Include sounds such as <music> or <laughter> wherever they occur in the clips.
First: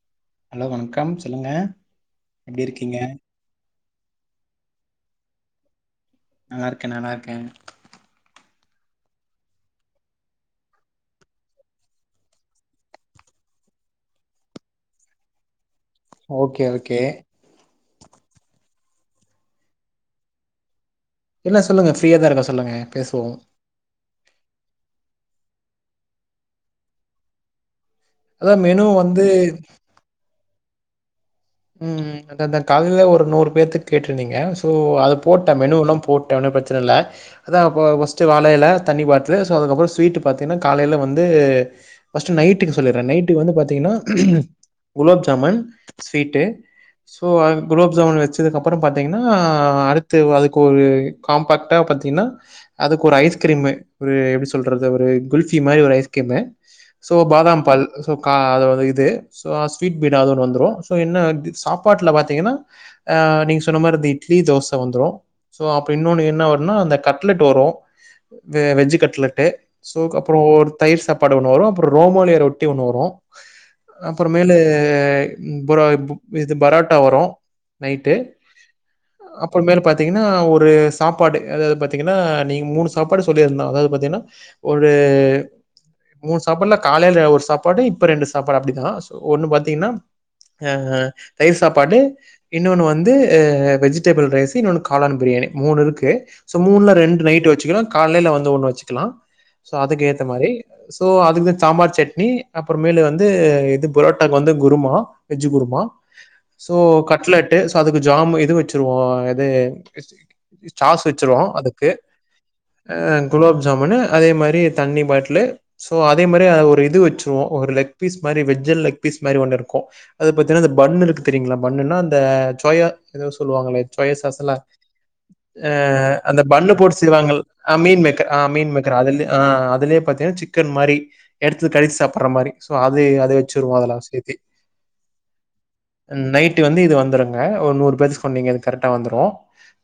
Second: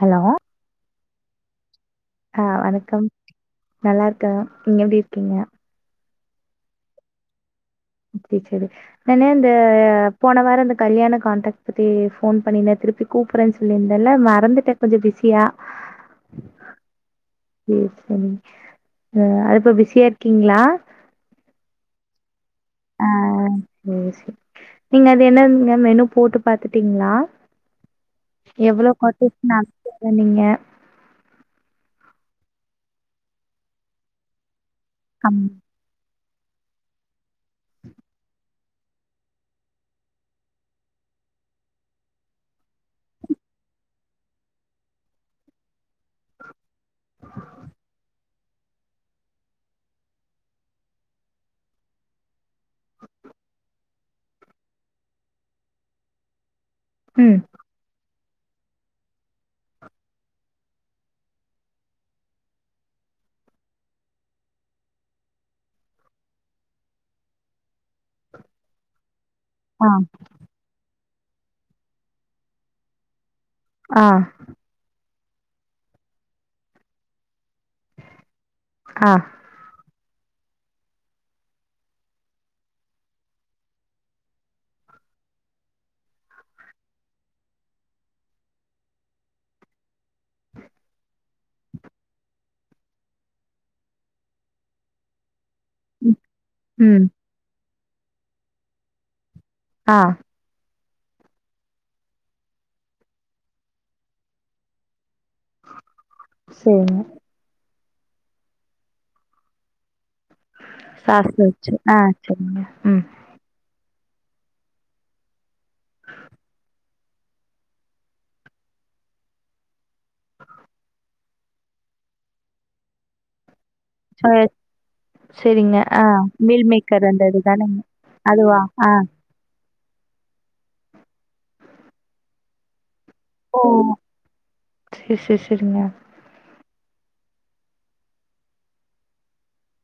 Hello hello வணக்கம் சொல்லுங்க ஆ எப்டி இருக்கீங்க வணக்கம் நல்லாருக்க நீங்க எப்டி இருக்கீங்க? நல்லாருக்கே நல்லாருக்கே செர் செரி நானு இந்த போன வார இந்த கல்யாண காண்டாக்ட் பத்தி ஃபோன் பண்ணிந்தே திருப்பி கூப்புறே சொல்லியிருந்தல்ல மறந்துட்டே கொஞ்ச பிஸியா ஓகே ஓகே சரி சரி அ அது இப்ப பிஸியா இருக்கீங்ளா? இல்ல சொல்லுங்க ஃப்ரீயா தா இருக்க சொல்லுங்க பேசுவோ என்னதுங்க மெனு போட்டு பாத்துட்டீங்ளா? அதா மெனு எவ்ளோ வந்து கொட்டேசன் <unintelligible> சொன்னீங்க ம் அதாதா காலைல ஒரு நூறு பேத்துக் கேட்ருந்தீங்க போ அது கம் போட்ட மெனுெவெலா போட் ட ஒன்னு பிரச்சனல்ல அதா இப்ப ஃபஸ்ட்டு வாழ எல தண்ணி பாட்லு சோ அதுக்கப்ற ஸ்வீட்டு பாத்திங்னா காலைல வந்து ஃபஸ்ட்டு நைட்டுக்கு சொல்லிர்றே நைட்டுக்கு வந்து பாத்தீங்கனா குலாப் ஜாமுன் ஸ்வீட்டு ஸோ அது குலாப் ஜாமுன் வச்சதுக்கப்றொ பாத்தீங்கனா அடுத்து அதுக்கு ஒரு காம்பாக்டா பாத்தீங்கனா அதுக்கு ஒரு ஐஸ்கிரீமு ஒரு எப்டி சொல்றது ஒரு குல்ஃபி மாரி ஒரு ஐஸ்கிரீமு சோ ம் பாதாம் பால் கா அது ஒரு இது சோ ஸ்வீட் பீடா அது ஒன்னு வந்துரு ஸோ என்ன வந்து சாப்பாட்ல பாத்தீங்கனா அ நீங்க சொன்ன மாரி இந்த இட்லி தோச வந்துரு சோ அப்ப இன்னொனு என்ன வருனா அந்த கட்லெட் வரு அ வெஜ்ஜு கட்லெட் டு ஆ சோ கப்றொ‌ ஒரு தயிர் சா ப்பாடு ஒன்னு வரு அப்ற ரோமாலிய ரொட்டி ஒன்னு வரு ஆ அப்பறமேலு இப்புறா இப்ப இது பராட்டா வரு நைட்டு ஆ அப்றமேலு பாத் பாத்தீங்கன்னா ஒரு சாப்பாடு அதாது பாத்தீங்கன்னா நீங்க மூணு சாப்பாடு சொல்லிருந்த அதாது பாத்தீங்கன்னா ஒரு மூணு சாப்பாடுல காலைல ஒரு சாப்பாடு இப்ப ரெண்டு சாப்பாடு அப்டிதா சோ ஒண்ணு பாத்தீங்கன்னா அஅ தயிர் சாப்பாடு இன்னொன்னு வந்து அ வெஜிடபிள் ரைஸ் இன்னொன்னு காளான் பிரியாணி மூணு இருக்கு ம் சோ மூணுல ம், ரெண்டு நைட் வச்சுக்கலா காலையில வந்து ஒண்ணு வச்சுக்கலா சோ ஆ அதுக் ஏத்த மாரி சோ அதுக்கு சாம்பார் சட்னி அப்பறம் மேலு வந்து இது புரோட்டாக்கு வந்து குருமா வெஜ்ஜு குருமா சோ சரிங்க கட்லெட்டு அதுக்கு ஜாம் இது வச்சுருவோ எது சாஸ் வச்சிருவோ வச்சு அதுக்கு ஆ சரிங்க அ குலோப் ஜாமுனு அதே மாரி தண்ணி பாட்டிலு சோ அதே மாரி அ ஒரு இது வச் சோ ஒரு லெக் பீஸ் மாரி வெஜ்ல லெக் பீஸ் மாரி ஒன்னு இருக்கு அத பத்தினா அந்த பண்ணிருக் தெரியீங்களா பண்ணுன்னா அந்த சோயா ஏதோ சொல்லுவாங்களே சோயா ம் சாஸெல அ சரிங்க. ஆ அந்த மீல் பண்ணு போட்டு மேக்கர் அந்த செய்வாங்க இது தானங்க? மீன் மேக்கர் அ அதுவா? மீன் ஆ. மேக்கர் அதில்ல அ அதுலே பாத்தீங்கா சிக்கன் மாரி எடுத்து கடிச்சி சாப்பற மாரி சோ அ அதே அத வச்சுருவோ அதெல்லா ஸ்லிப்பி சே சே செரிங்க இது வந்து இது வந்துருங்க ஒரு நூறு பேரு சொன்னீங்க கரெட்டா வந்துரு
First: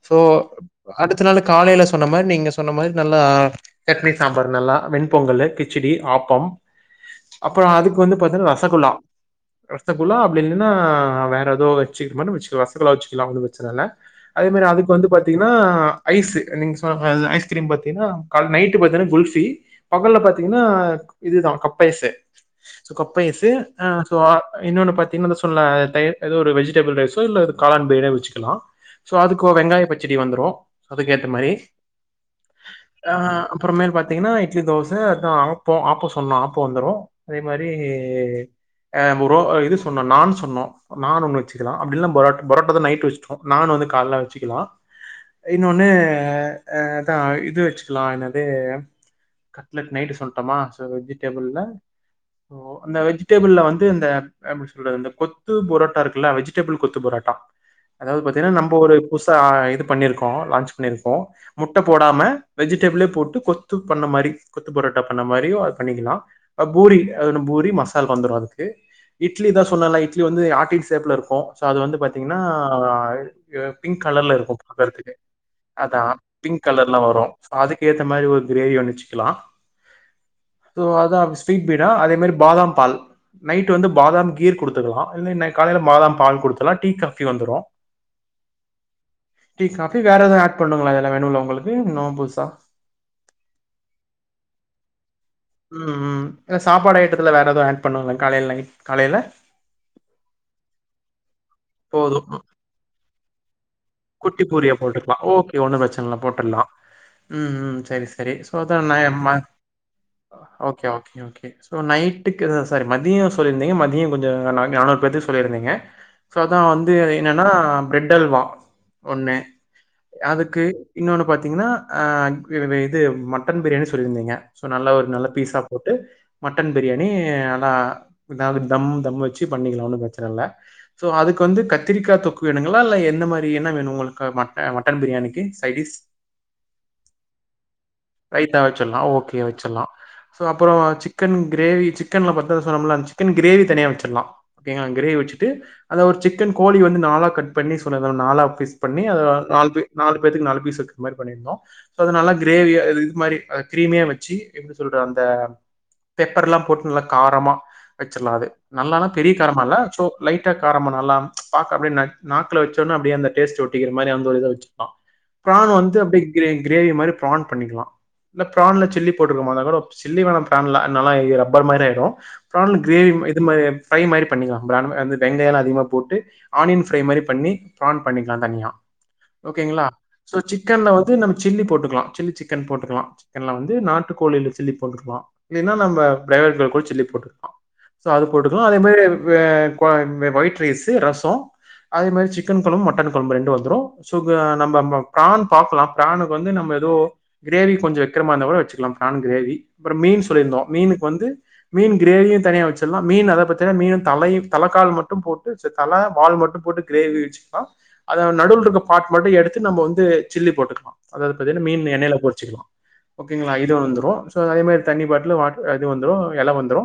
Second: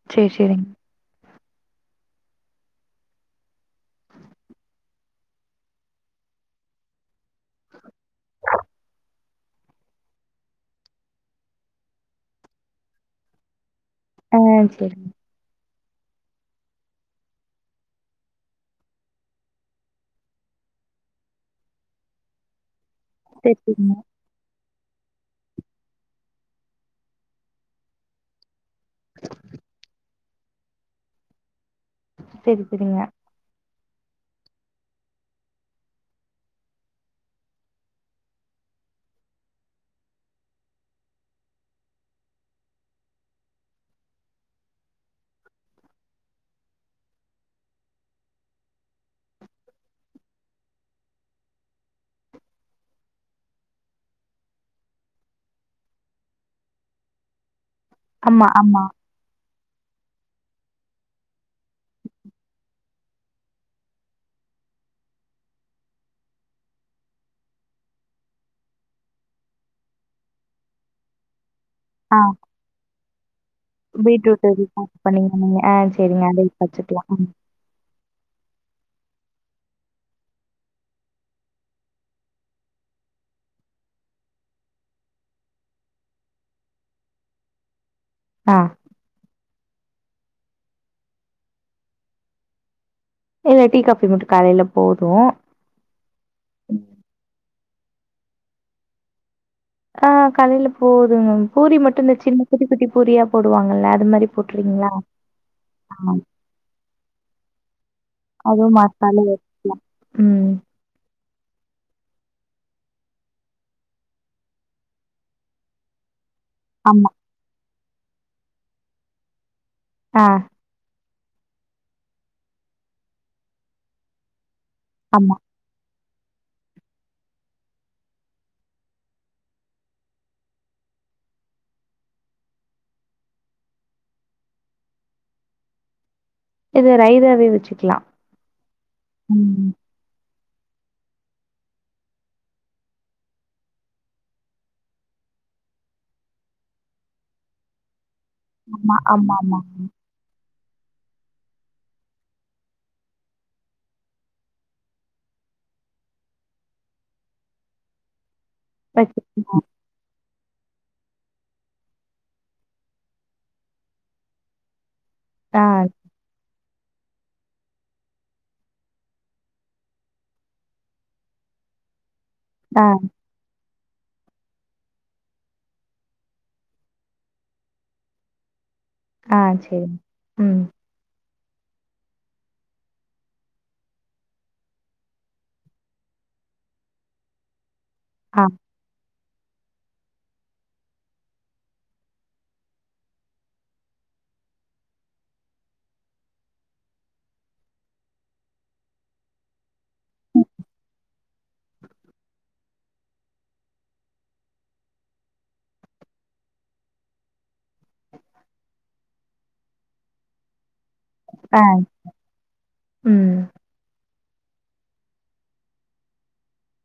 சோ சரி, சரிங்க. அடுத் அடுத்தநாள் காலைல சொன்ன மாரி நீங்க சொன்ன மாரி நல்லா சட்னி சாம்பார் நல்லா வெண்பொங்கல் கிச்சடி ஆப்பம் அப்பறம் அதுக்கு வந்து பாத்தீன்னா ரசகுல்லா ரசகுல்லா அப்டி இல்லன்னா வேற ஏதோ வச்சுக் வச்சுக்கல ரசகுலா வச்சுக்கலா வந்து பிரச்சனல்ல ஆ அதே மாரி அதுக்கு சரிங்க. வந்து பாத்தீங்கன்னா ஐஸ் நீங்க சொ அ ஐஸ்கிரீம் பாத்தீங்கன்னா நைட்டு பாத்தீங்கன்னா குல்ஃபி பகல்ல பாத்தீங்கன்னா இதுதா கப்பைஸ் சோ கப்பைஸ்சு சரி, அ சரிங்க. சோ ஆள் இன்னொன்னு பாத்தீங்கனு சொல்ல தயிர் ஏதோ ஒரு வெஜிடபிள் ரைஸோ இல்ல காளான் பிரியாணி வச்சுக்கலா சோ அதுக்கோ வெங்காயோ பச்சடி இன்னைக்கு வந்துரு அதுக்கேத்த மாரி சேரி செரிங்க அப்பறமேல் பாத்தீங்கன்னா இட்லி தோச அதா ஆப்போ ஆப்போ சொன்னோ ஆப்போ வந்துரு அதே மாரி அ புரோ இது சொன்னோ நான் சொன்னோ நான் ஒன்னு வச்சுக்கலா அப்டில்ல புரோட் பரோட்டாதா நைட் வச்சுட்டோ நான் வந்து கால்ல வச்சுக்கலா இன்னொன்னு அ அதா இது வச்சுக்கலா என்னாது நைட் சொல்ட்டுமா சோ டேபிள்ல இந்த விஜிடெபிள வந்து வந்து இந்த எப்டி சொல்றது கொத்து பொரோட்டா இருக்குல்ல வெஜிடபிள் கொத்து புரோட்டா அதாவது ஆமா, பாத்தீங்கனா நம்ம ஆமா. ஒரு புதுசா ஆய்ன் பண்ணிருக்கோ லாச்சு பண்ணிருக்கோ முட்ட போடாம வெஜிடபிளே போட்டு கொத்து பண்ணமாரி கொத்து புரோட்டா பண்ணமாரி பண்ணிகிளா பூரி பூரி மசால் வந்துரு இட்லி தா சொன்னலாஇட்லி வந்து ஆட்டின் சேப்ல இருக்கு அது வந்து ஆ பாத்தீங்கன்னா ஆய் பிங்க் கலர்ல பீட்ரூட் இருக்கு ரீசார்ஜ் பாக்குறதுக்கு பண்ணீங்க நீங்க. ஆ அதா சரிங்க. அத பிங்க் கலர்லா வச்சுக்கலாம். வரு ம். அதுக்கு ஏற்ற மாரி ஒரு கிரேவி வந்துச்சு ஹலோ அதா ஸ்வீட் பீடா அதே மாரி பாதாம் பால் நைட் வந்து பாதாம் கீர் குடுத்துக்கலா இ காலேல பாதாம் பால் குடுத்துக்கலா டீ காபி வந்துரு ஆ டி காபி வேற எதவு ஆட் பண்ணுங்களா அதெல்லா வேணும்ல உங்களுக்கு இன்னு புதுசா இல்ல டீ காபி மட்டு காலேல போது உம் உம் இல்ல சாப்பாடு அய்ட்டத்துல வேற ஏதவு ஆட் பண்ணுவே காலேல நைட் காலேல ஆ கலேல போதும் மேம் பூரி மட்டுதா போது சின்ன குட்டி குட்டி பூரியா போட்டு குட்டி பூரியா போட்டுக்கலா ஓகே ஒண்ணும் ஆ பிரச்சனைல்ல போட்ருலா உம் உம் ச் செரி செரி ஸோ அதுவும் அதா நா எ மசாலா மா வச்சுக்கலாம். ம். ஓகே ஓகே ஓகே சோ நைட்டுக்கு சாரி மதிய சொல்லியிருந்தீங்க மதிய கொஞ்சோ நானூறு பேத்துக்கு சொல்லிருந்தீங்க சோ அதா வந்து ஆமா. என்னன்னா பிரட்டல்வா ஒன்னு ஆ அதுக்கு இன்னோனு பாத்திங்கன்னா ஆ இது மட்டன் பிரியாணி சொல்லியிருந்தீங்க நல்ல ஒரு நல்ல ஆமா. பீஸா போட்டு மட்டன் பிரியாணி... அ... தம் தம் வச்சு பண்ணிக்கலா ஒன்னு பிரச்சன இல்ல சோ அதுக்கு வந்து கத்திரிக்கா தொக்கு வேணுங்களா இல்ல எந்த மாரி என்ன வேணு உங்களுக்கு ம மட்டன் பிரியாணிக்கு சைடிஷ் இது ரைதாவே வச்சுக்கலாம். ரைத்தா வச்சிடலா ஓகே ம். வச்சிடலா சோ அப்றோ சிக்கன் கிரேவி சிக்கன் ல பட்ட சோம்பு லா சிக்கன் கிரேவி தனியா வச்சிரலா ஓகேங்களா கிரேவி வச்சிட்டு அந்த ஒரு சிக்கன் கோழி வந்து நாலா கட் பண்ணி சொன்னேல நாலா ஆமா, பண்ணி அத ஆமாமா. நாலு பேத் நாலு பேத்துக்கு நாலு பீஸ் இருக்கு மாரி பண்ணியிருந்தோ சோ அத நல்லா கிரேவியா இது மாரி கிரீமியா வச்சு எப்டி சொல்ற அந்த பெப்பர் எல்லா போட்டு நல்லா காரமா வச்சிரலா அது நல்லானா பெரிய வச்சிருக்கோம். காரம இல்ல சோ லைட்டா காரம நல்லா பாக்க அப்டியே நாக்குல வச்சோன்னே அப்டிய அந்த டேஸ்ட் வரு படிக்குற மாரி அந்த ஒரு இத வெச்சுப்பா ஆ, பிராண் வந்து அப்டி கிரேவி கிரேவி மாரி பிரான் பண்ணிக்கலா இல்ல பிரான்ல சில்லி போட்டுக்குற மார் இருந்தா கூடோ சில்லி வேணா பிரான்ல நல்லா ரப்பர் மாரி ஆயிடு பிரான்ல ஆ, கிரேவி இது மாரி ஃப்ரை மாரி பண்ணிக்கலா பிரானுமே வந்து வெங்காயோ எல்லா அதிகமாக போட்டு ஆனியன் ஃப்ரை மாரி பண்ணி் பிரான் பண்ணிக் ல்லாந் தனியா ஆ ஓகேங்களா சரிங்க. சோ ம். சிக்கன்ல வந்து நம் சில்லி போட்டுக்கலா சில்லி சிக்கன் போட்டுக்கலா சிக்கன்ல வந்து நாட்டு கோழில சில்லி போட்டுக்கலா இல்லைன்னா நம்ம பிராய்லர்ல கூட சில்லி போட்டுக்கலா சோ அது ஆ, போட்டுக்கலா அதே மாரி வே ஒயிட் ரைஸ்ஸு ரசோ அதே மாரி சிக்கன் கொழம்பு மட்டன் கொழம்பு ரெண்டு வந்துரு சோ நம்ப பிரான் பாக்கலா பிரான்க்கு வந்து நம்ம எதோ கிரேவி கொஞ்சோ வெக்குற மாரி இருந்தா கூட வெச்சுக்கலாம் பிரான் கிரேவி அப்புறோ மீன் சொல்லிருந்தோ மீன்க்கு வந்து மீன் கிரேவிய தனியா வெச்சுருலா மீன் அத பாத்தீன்னா மீனு தலையு தலைக்கால் மட்டும் போட்டு சே தல வால் மட்டும் போட்டு கிரேவி வெச்சுக்கலா அதா நடுவுல இருக்க பார்ட் மட்டு எடுத்து நம்ம வந்து சில்லி போட்டுக்கலா அதாவது ஆ, பாத்தீங்கன்னா மீன் எண்ணயில பொருச்சுக்கலா ம். ஓகேங்களா இது வந்துரு அதே மாரி தண்ணி பாட்டுலு இது வந்துரு எல வந்துரு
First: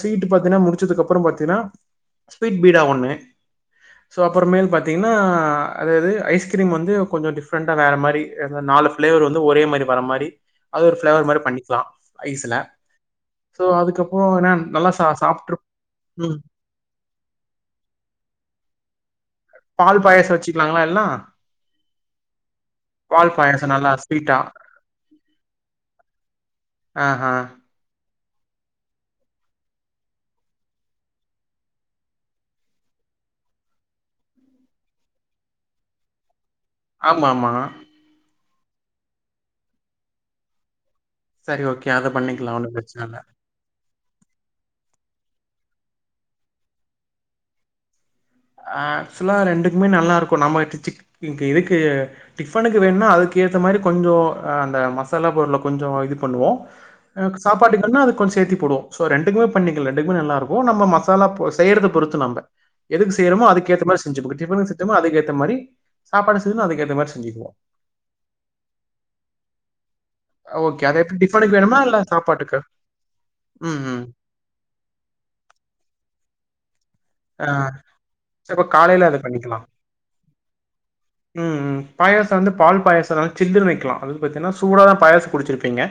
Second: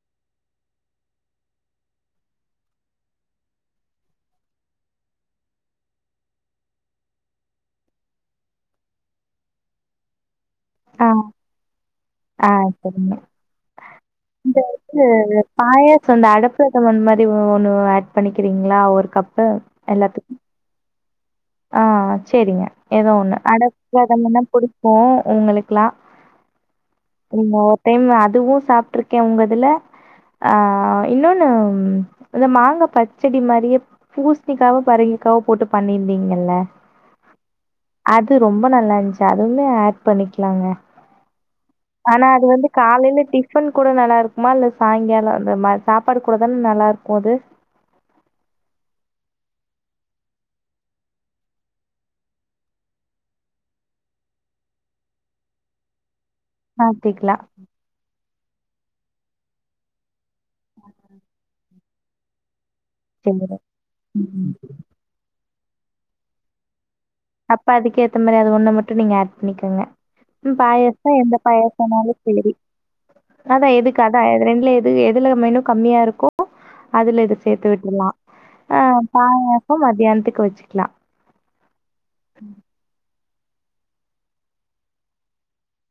ஸ்வீட்டு பாத்தீங்கன்னா முடுச்சதுக்கு அப்புறோ பாத்தீங்கன்னா ஸ்வீட் ஸ்பீடா ஒன்னு சோ அப்புற மேல் பாத்தீங்கன் ன்னா அதாவது ஐஸ்கிரீம் வந்து கொஞ்சோ டிஃப்ரெண்டா வேற மாரி நாலு பிளேவர் வந்து ஒரே மாரி வர மாரி அது ஒரு ஆமா ஃபிளேவர் மாரி பண்ணிக்கலாம் ஆ ஐஸ்ல சேரிங்க சோ அதுக்கப்புறம் என்ன இந்த நல்லா சா இது சாப்ட்ரு பாயாசோ இந்த ம் அட பிரதமன் மாரி ஒ ஒன்னு ஏட் பண்ணிக்குறீங்களா ஒரு கப்பு பால் பாயாசோ எல்லாத்துக்கும். வெச்சுக்கலாங்களா எல் ல்லா ஆ சேரிங்க எதோ ஒண்ணு அட பாயாசம் நல்லா ஸ்வீட்டா பிரதமன்தா புடிக்கு இவங்களுக்குல்லா ஆஹா இந்த ஒரு டைம் அடப் அதுவு சாப்ட்ருக்க உங்க இதுல ஆ இன்னொன்னு இந்த மாங்கா பச்சடி மாரியே பூசுணிக்காவோ பரங்கிக்காவோ போட்டு பண்ணிருந் தீங்கல்ல ஆமா ஆமா அது ரொம்ப நல்லா இருந்துச்சு அதுமே ஏட் பண்ணிக்கலாங்க சேரி ஓகே அத ஆனா அது பண்ணிக்கலா வந்து ஒண்ணு பிரச்சன இல்ல காலையில டிஃபன் கூட நல்லா இருக்குமா இல்ல சாயங்காலோ அந்த மாரி சாப்பாடு கூட தான நல்லா இருக்கு அது ஏக்சுவலா ரெண்டுக்குமே நல்லா இருக்கு நம்ம சிச்சுக் இங்க இதுக்கு டிஃபனுக்கு வேணுன்னா அதுக்கு ஏத்த மாரி கொஞ்சோ அந்த மசாலா பொருள கொஞ்சோ இதுப் பண்ணுவோ மாத்திக்கலாம். சாப்பாடுக்குன்னா அது கொஞ்சோ சேத்தி போடுவோ சோ ரெண்டுக்குமே பண்ணிக்கலா ரெண்டுக்குமே நல்லா இருக் கு நம்ம மசாலா போ செய்யறதுப் பொறுத்து நம்ப எ இதென்னமோ சரிங்க. அதுக்கேத்த மாரி செஞ்சு ம். குடுத்து <unintelligible> அதுக்கேத்த மாரி சாப்பாடு செய்யனு அதுக்கேத்த மாரிஸ் அப்ப அதுக்கு ஏத்த மாரி அது ஒன்ன மட்டு நீங்க ஆட் பண்ணிக்கங்க ம் ஓகே அது பாயசனா எப்டி எந்த டிஃபனுக்கு வேணுமா இல்ல பாயசனாலு சேரி சாப்பாட்டுக்கு? அதா ம் எதுக்கு ம். அதா அது ரெண்டுல எது எதுல மெனு கம்மியா இருக்கோ அதுல இது ஆ சேத்து விட்ருலா சரி அப்ப அ காலைல அத பண்ணிக்கலாம். பாயசம் மத்தியானத்துக்கு வச்சுக்லா ச வந்து பால் பாயா சனனா சில்லுனு வைக்லா அது வந்து பாத்தனா சூடாதா பாயச குடுச்சிருப்பீங்க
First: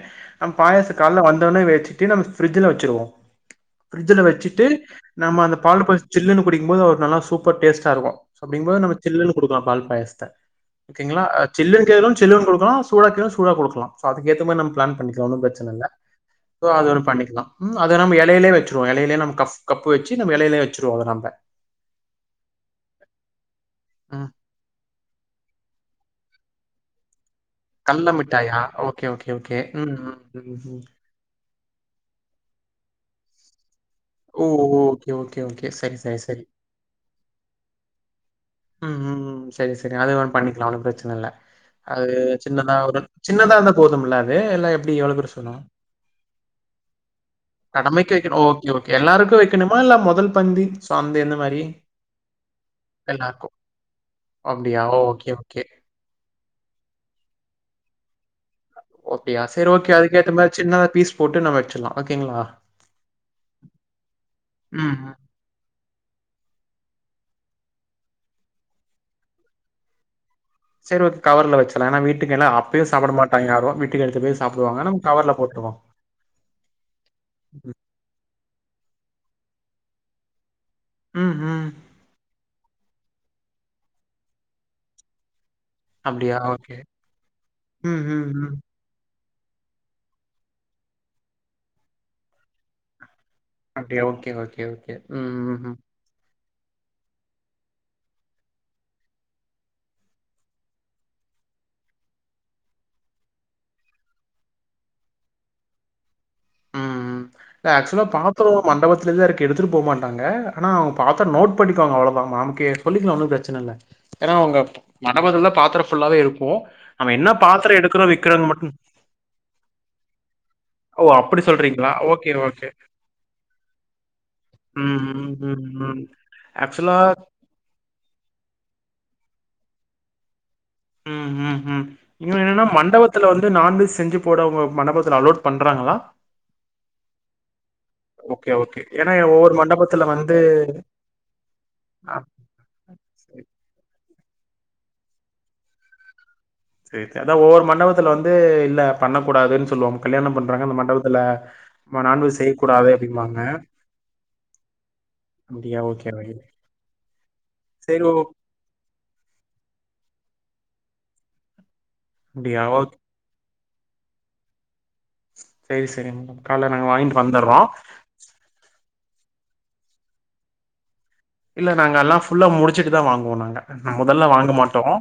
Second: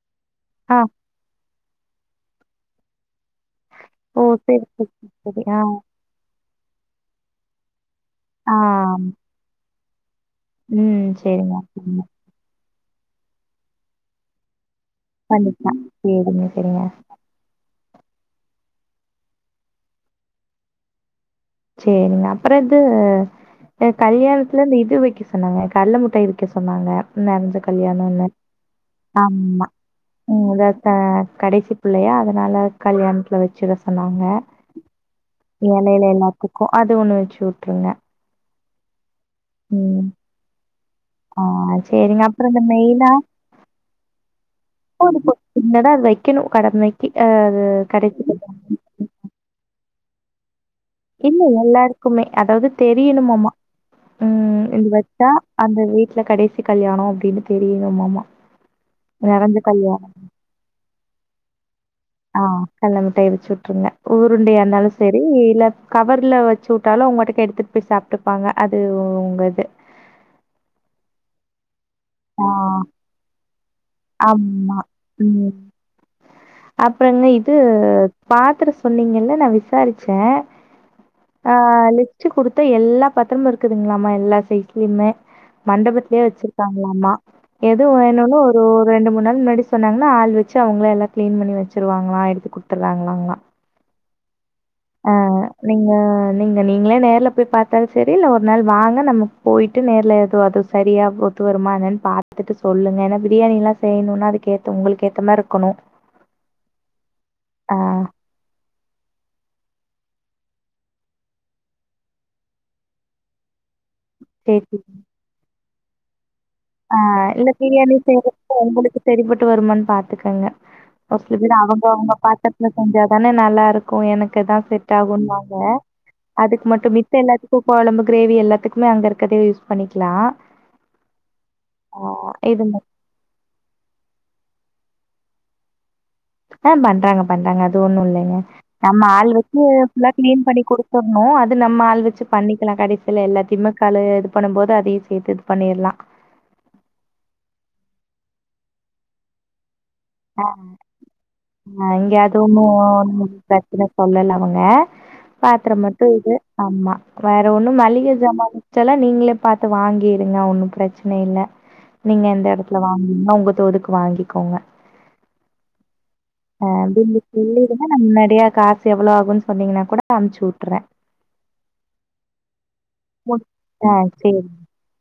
தம் ஆ. பாயச கால்ல வந் தோன வச்சிட்டு நம்ம ஃபிரிட்ஜுல வச்சிருவோ ஓ! பிரிட்ஜுல சரி, வச்சிட்டு சரி, சரி, சரி. நம்ம ஆ. அந்த பால் பாய சந்த குடிக்கும் போது ஒரு நல்ல சூப்பர் டேஸ்டா இருக்கு சோ ஆ. அப்டிங்கம்போது நம்ம சில்லுனு குடுக்கலா பால் பாயசத்த ம். ஓகேங்களா சரிங்க, சில்லுனு சரிங்க. கேக்குறவுங் சில்லுனு குடுக்கலா சூடா கேக்குறவுங் சூடா குடுக்லா சோ அதுக்கு ஏத்த மாரி நம் ப்ளான் பண்ணிக்கலா ஒன்னு பண்ணிக்கலாம். பிரச்சனல்ல சரிங்க, சோ சரிங்க. அது ஒனு பண்ணிக்கலா ம் அத நம் எலையிலே வச்சிருவோ எலையிலே நம்ம கப் கப்பு வச்சு நம் எலைலே வச் சுருவோ அது நம்ப சேரிங்க அப்ற இது ம் கல்யாணத்துல அந்த இது வக்க சொன்னாங்க கட்ல மு ட்டாய் வக்க சொன்னாங்க நெறஞ்ச கடல கல்யாணொல்ல மிட்டாயா ஓகே ஓகே ஓகே ஆம்மா ம் ம் அதா த கடைசி பிள்ளயா அதுனால கல்யாணத்துல வச்சுட சொன்னாங்க ஓ ஓ ஓகே ஓகே ஓகே சரி சரி சரி த்துக்கு அது ஒன்னு வச்சுவுட்ருங்க ம் ம் ம் ம் செரி செரி அதுவு ஒன் பண்ணிக்கலா ஒன்னு பிரச்சனல்ல ஆ அது சேரிங்க அப்புற இந்த சின்னதா ஒரு மெயினா சின்னதா இருந்தா போதுமுல்ல அது இல்ல எப்டி எவ்ளோ பெருசு வேணு என்னடா அது வைக்கணு கடமைக்கு அ ஆ நம்ம இக்க கடைசி வக்கெணு பிள்ளை. ஓகே ஓகே எல்லாருக்கு வக் கணுமா இல்ல மொதல் பந்தி இல்ல மாரி? எல்லாருக்குமே அதாவ்து தெரி யனுமாமா எல்லாருக்கும். ம் அப்படியா? இது ஓகே, வச்சா ஓகே. அந்த வீட்ல கடைசி கல்யாணொ அப்டின்னு தெரியணுமாமா ஓ அப்படியா? நெறஞ்ச சரி ஓகே. கல்யாணம் அதுக்கேத்த மாரி சின்னதா பீஸ் போட்டு நம்ம வச்சுடலாம். ஓகேங்களா? ஆ கல்லமிட்டா வச்சுட்ருங்க உருண்டையா இருந்தாலு ம், ம். சேரி இல்ல கவர்ல வச்சு வுட்டாலு அவுங்க பாட்டுக்கு எடுத்துட்டு போய் சாப்ட்டுப்பாங்க அது உங்க இது செரி ஓகே கவர்ல வச்சுன் ஏனா வீட்டுக்கு ஆ எல்ல அப்யே சாப்ட மாட்டாங்க யாரு வீட்டுக்கு எடுத்து போய் ஆமா. சாப்டுவாங்க நம்ம கவர்ல ம் போட்டுரூவோ அப்புறங்க இது பாத்திர சொன்னீங்கல்ல நா விசாரிச்சே ம். ஆ ம். லிஸ்ட்டு குடுத்து எல்லா பத்திரமா இருக்குதுங்களாமா எல்லா சைஸ்லயுமே மண்டபத்திலயே அப்படியா? ஓகே. வச்சிருக்காங் மா எதுவு ம், ம், வேனாலு ம். ஒரு ரெண் ரெண்டு மூணு நாள் முன்னாடி சொன்னாங்கன்னா ஆள் வச்சு அவுங்கள எல்லா கிளீன் பண்ணி வச்சருவாங்களா எடுத்து குடுத்துருவாங்களாங்களா அப்டியே ஓகே ஓ ஆ நீங்க நீங்க நீங்களே நேர்ல போய் பாத்தாலு சரி இல்ல ஒரு நாள் வாங்க நமக்கு போயிட்டு நேர்ல ஏது அதுவு சரியா ஓத்து வருமா என்னன் பாத்துட்டு சொல்லுங்க ஏனா பிரியாணி எல்லா செய்யணுன்னா அதுக்கேத்த உங்களுக்கு ஏத்த மாரி இருக்கணு ம் ம் ம் ம் ஆக்சுவலா பாத்தரோ மண்டபத்திலே தா இருக்கு எடுத்துட்டு போ மாட் ங்க ஆனா அவுங்க பாத்தர நோட் பண்ணிக்குவாங்க அவ்ள தா நம் கே சொல்லிக்கலா ஒன்னு பிரச்சனை இல்ல ஏனா சரி, அவுங்க சரி. மண்டபத்தலா தா பாத ஃபுல்லவே இரு ஆ இல்ல பிரியாணி செய்யறது மட்டும் உங்களுக்கு சரிப்பட்டு வரும பாத்துக்கோங்க ஓ! ஒரு சில அப்படி பேர் அவுங்க சொல்றீங்களா? அவுங்க ஓகே, ஓகே. பாத்தரதுல செஞ்சாதானே நல்லா இருக்கு எனக்குதா செட் ம், ம், ஆகுமன்னாங்க ம், ம். அதுக்கு மட்டு ஆக்சுவலா மித்த எல்லாத்துக்கு கொழம்பு கிரேவி எல்லாத்துக்குமே அங்க இருக்கத யூஸ் பண்ணிக்கலா ம் ம். ம் இன்ன என்னன்னா மண்டபத்துல வந்து நான்வெஜ் செஞ்சு போடவங்க மண்டபத் இதுல அலோட் பண்றாங்களா ஆ பண்றாங்க பண்றாங்க அது ஒண்ணு இல்லைங்க ஓகே, ஓகே. நம்ம ஏன்னா ஆள் ஒவ்வொரு வச்சு மண்டபத்துல ஃபுல்லா வந்து கிளீன் பண்ணி கொடுத்துறோனோ அது நம்ம ஆள் வச்சு பண்ணிக்கலா கடைசியல ஆ. எல்லாத்தையுமே கழு பண்ணு போது அதையு சேத்து பண்ணிர்லா செரி செரி அதா ஒவ்வொரு மண்டபத்துல வந்து இல்ல பண்ணக்க கூடாதுன் சொல்லுவாங்க கல்யாணம் அ பண்றாங்க அந்த மண்டபத்துல ஆ ம- இங்க அது நான்வெஜ் ஒன்னு செய்யக்கூடாது ஒ அப்டிம்பாங்க பிரச்சனை சொல்லல அவுங்க பாத்திர அப்டியா மட்டு ஓகே இது ஓகே ஆமா வேற ஒண்ணு சரி ஓ மளிகை சாம மிச்சல்லா நீங்களே பாத்து வாங்கிடுங்க ஒண்ணு பிரச்சனை இல்ல நீங்க எந்த அப்டியா இடத்துல ஓகே வாங்கீங்கன்னா உங்க தோதுக்கு வாங்கிக்கோங்க சரி சரிங் அது. <unintelligible> என்னன்னா நா முன்னடியா காஸ் எவ்ளோ ஆகுன் சொன்னீங்கன்னா கூட அம்ச்சு வுட்ருவே இல்ல நாங்கெல்லா ஃபுல்லா முடிச்சுட்டு தா வாங்குவோ நாங்க ஆ மெதல்ல சேரி வாங்க மாட்டோம்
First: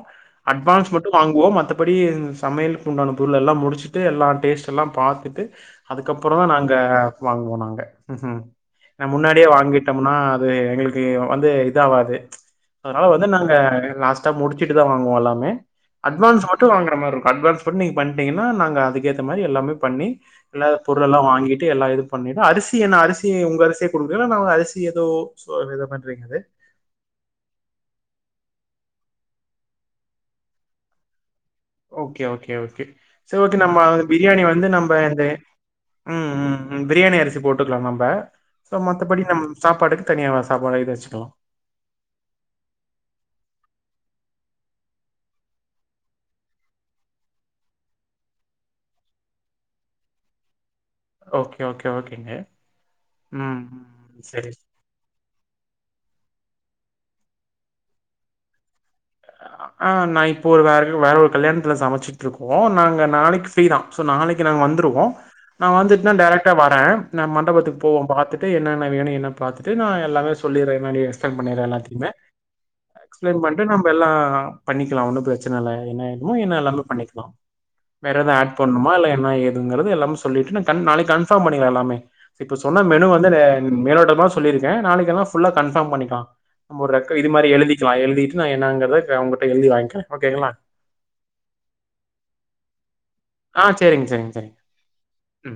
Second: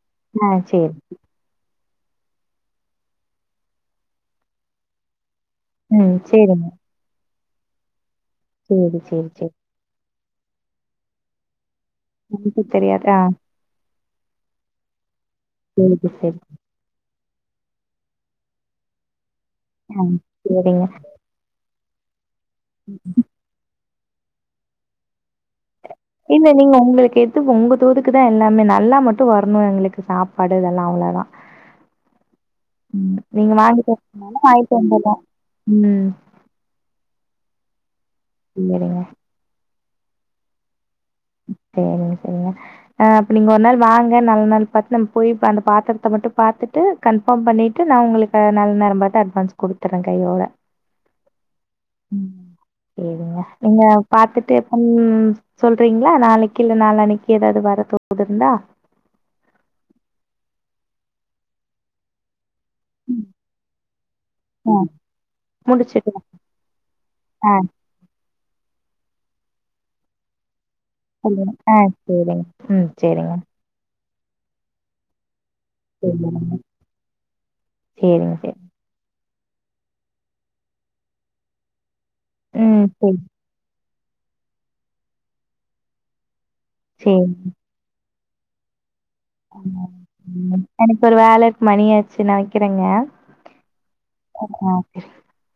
ஆ சேரி அட்வான்ஸ் மட்டு வாங்குவோம் மத்த படி சமையலுக்கு உண்டான பொருள் எல்லா முடிச்சுட்டு எல்லா டேஸ்ட்டுல்லாம் பாத்துட்டு ம். அதுக்கப்புற தா சரிங்க. நாங்க வாங்குவோ நங்க ம் ம் சரி, ந சரி, முன்னாடியே சரி. வாங்கிட்டம்னா பே எங்களுக் வந்து இதா ஆவாது எனக்கு தெரியாது. அதுனால ஆ வந்து நாங்க லாட்டா முடிச்சுட்டு தா வாங்குவோ எல்லாமே சரி, சரி. அட்வான்ஸ் மட்டு வாங்குறமார் அட்வான்ஸ் பண்ணி நீங்க பண்டீங்கனா நாங்க அது கேத் த மாரி எல்லாமே ஆ பண்ணி எல்லா சரிங்க. பொருள் எல்லா வாங்கிட்டு எல்லா எடுத் அரிசி என்ன அரிசி உங்க அரிசி ஒரு வேல நா அரிசி ஏதோ சோ வேறப் இல்ல நீங்க உங்களுக்கு எது உங்க தோடுக் தா எல்லாமே நல்லா மட்டும் வரணு எங்களுக்கு சாப்பாடு இதெல்லா அவ்ளதா ஓகே ஓகே ஓகே சரி நீங்க ஓகே நம்ம வாங்கிட்டு பிரியாணி வரதுனாலும் வந்து வாங்கிட்டு நம்ம வந்துர்றோம். இந்த ம் ம் ம் பிரியாணி அரிசி போட் டுக்கலா நம்ப சோ சரிங்க, மத்தபடி நம் சாப்பாடுக்கு தனியா வ சாப வடாச்சு சரிங்க சரிங்க ஆ அப்ப நீங்க ஒரு நாள் வாங்க நல்ல நாள் பாத்து நம்ம போய் அந்த பாத்திரத்த மட்டும் பாத்துட்டு கன்பார்ம் பண்ணிட்டு நா உங்களுக்கு நல்ல நேரம் பாத்து அட்வான்ஸ் குடுத்துறேன் கையோட ஓகே, ஓகே, ஓகேங்க. ம் சேரிங்க ம், நீங்க ம். சரி. பாத்துட்டு எப்புன் சொல் சொல்றீங்களா நாளைக்கு இல்ல நாலு அணிக்கு ஏதாவது வர தோ இருந்தா ஆ நா இப்போ ஒரு வேற வேற ஒரு கல்யாணத்துல சமைச்சிட்டுருக் நாங்க ம். நாளைக்கு ப்ரீதா நாளைக்கு நா ஆ வந்துவோ நா வந்து முடிச்சுட்டு டேரக்டா வரேன் ந ஆ மண்டபத்துக்கு போவோ பாத்துட் என்னென்ன வேணு என்ன பாத்துட்டு நா எல்லாமே சொல்லிறே ஆ சேரிங்க ம் சேரிங்க எல்லா பண்ணிக்கலாம் ஒன்னு பிரச் என்னல என்னவேனுமே சேரிங்க என்னல்லாம பண்ணிக்கலா வேற சேரி ஏது ஆட் பண்ணுமா இல்ல ஏது அப்டிங்கறது எல்லாமே சொல்லிட்டு நாளைக்கு கன்பார்ம் பண்ணிக்லா எல்லாமே இப்ப சொன்ன ம் மெனு சேரி வந்து மேலோட்ட தா சொல்லிருக்கே நாளைக்குதா ஃபுல்லா கன்ஃபார்ம் பண்ணிக்கலா மூர்ரக்க இது மாரி சேரிங்க எழுதிக்கலா எழுதி நாங்கதா எனக்கு ஒரு வேல இருக்கு மணிஆச்சு ந வைக்கிறேங்க ஆ சரிங்க சரிங்க சரிங்க ஆ உ